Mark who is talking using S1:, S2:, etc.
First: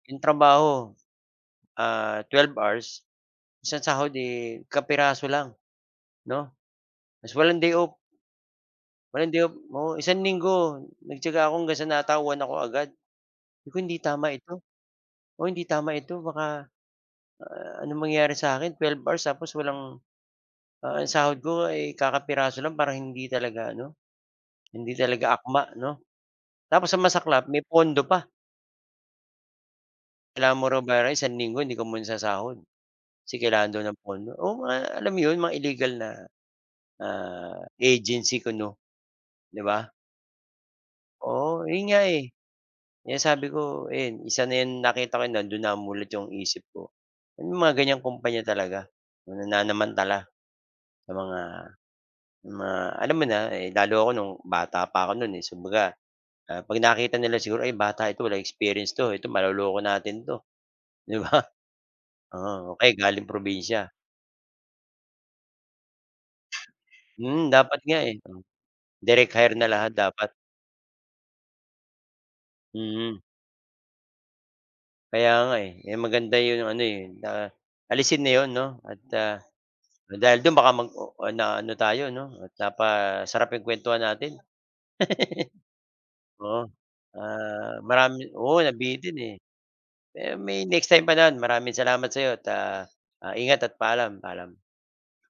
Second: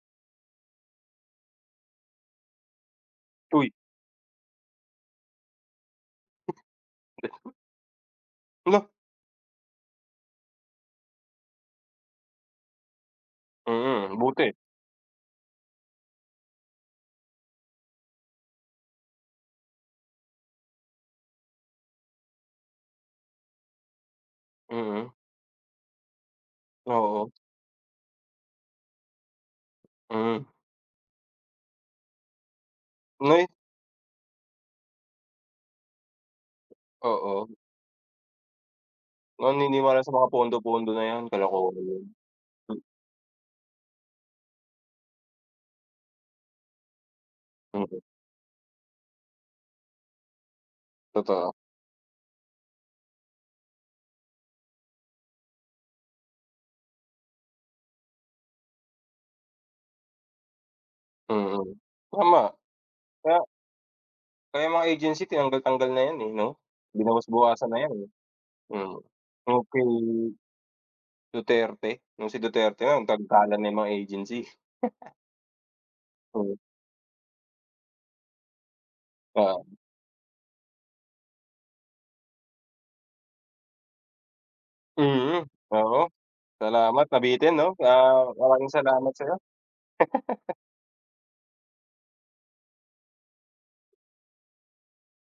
S1: 'Yong trabaho, ah, 12 hours,
S2: Uy!
S1: isang sahod, eh, kapiraso lang 'no, tas
S2: [unintelligible]
S1: walang day off.
S2: Hala!
S1: Walang day off, oo, isang linggo nagtiyaga ako hanggang sa natauhan ako agad. Sabi ko hindi
S2: Mm,
S1: tama
S2: buti.
S1: ito, oo, hindi tama ito baka a anong mangyari sa akin, 12 hours tapos walang, ah, yung sahod ko ay kakapiraso lang parang hindi talaga ano, hindi
S2: Mm.
S1: talaga akma 'no. Tapos ang
S2: Oo.
S1: masaklap may pondo pa.
S2: Hmm.
S1: Kailangan mo raw bayaran yung isang linggo hindi ko muna sasahod. Kasi
S2: Ngay!
S1: kailangan daw ng pondo, oo, ma alam mo 'yon, mga illegal na,
S2: Oo.
S1: ah, agency kuno, 'di ba?
S2: Naniniwala sa mga pondo-pondo na 'yan,
S1: Oo
S2: kalokohan
S1: 'yon nga,
S2: 'yan.
S1: eh,
S2: M
S1: kaya sabi ko ayan isa na 'yan nakita ko nando'n na mulat 'yong isip ko. May mga
S2: Mm.
S1: gan'yang kumpanya talaga na nanamantala sa mga
S2: Totoo.
S1: sa mga alam mo na, eh, lalo ako no'ng bata pa ako no'n eh, si kumbaga, ah, 'pag nakita nila siguro ay bata ito walang experience 'to, ito maloloko natin 'to, 'di ba?
S2: Mhm, tama.
S1: Oo, o kaya galing
S2: Kaya
S1: probinsya.
S2: kaya mga agency tinanggal-tanggal na 'yan, eh, 'no.
S1: Hmm,
S2: Binawas-bawasan na
S1: dapat
S2: 'yan,
S1: nga,
S2: eh,
S1: eh,
S2: hmm,
S1: direct hire
S2: oo
S1: na
S2: kay
S1: lahat dapat.
S2: Duterte, nung si Duterte nga
S1: Mm.
S2: nagtanggalan na yang mga agency.
S1: Kaya nga, eh, kaya maganda
S2: Hmm.
S1: 'yong ano, eh, na alisin na 'yon 'no at, ah,
S2: Oo.
S1: dahil do'n baka mag-oo na ano tayo 'no, napasarap 'yong kuwentuhan natin,
S2: Mm, oo
S1: oo.
S2: ,salamat nabitin 'no,
S1: Ah,
S2: ah,
S1: marami oo
S2: maramng salamat
S1: nabitin, eh,
S2: sa'yo.
S1: eh, may next time pa naman maraming salamat sa'yo at, ah, ingat at paalam, paalam.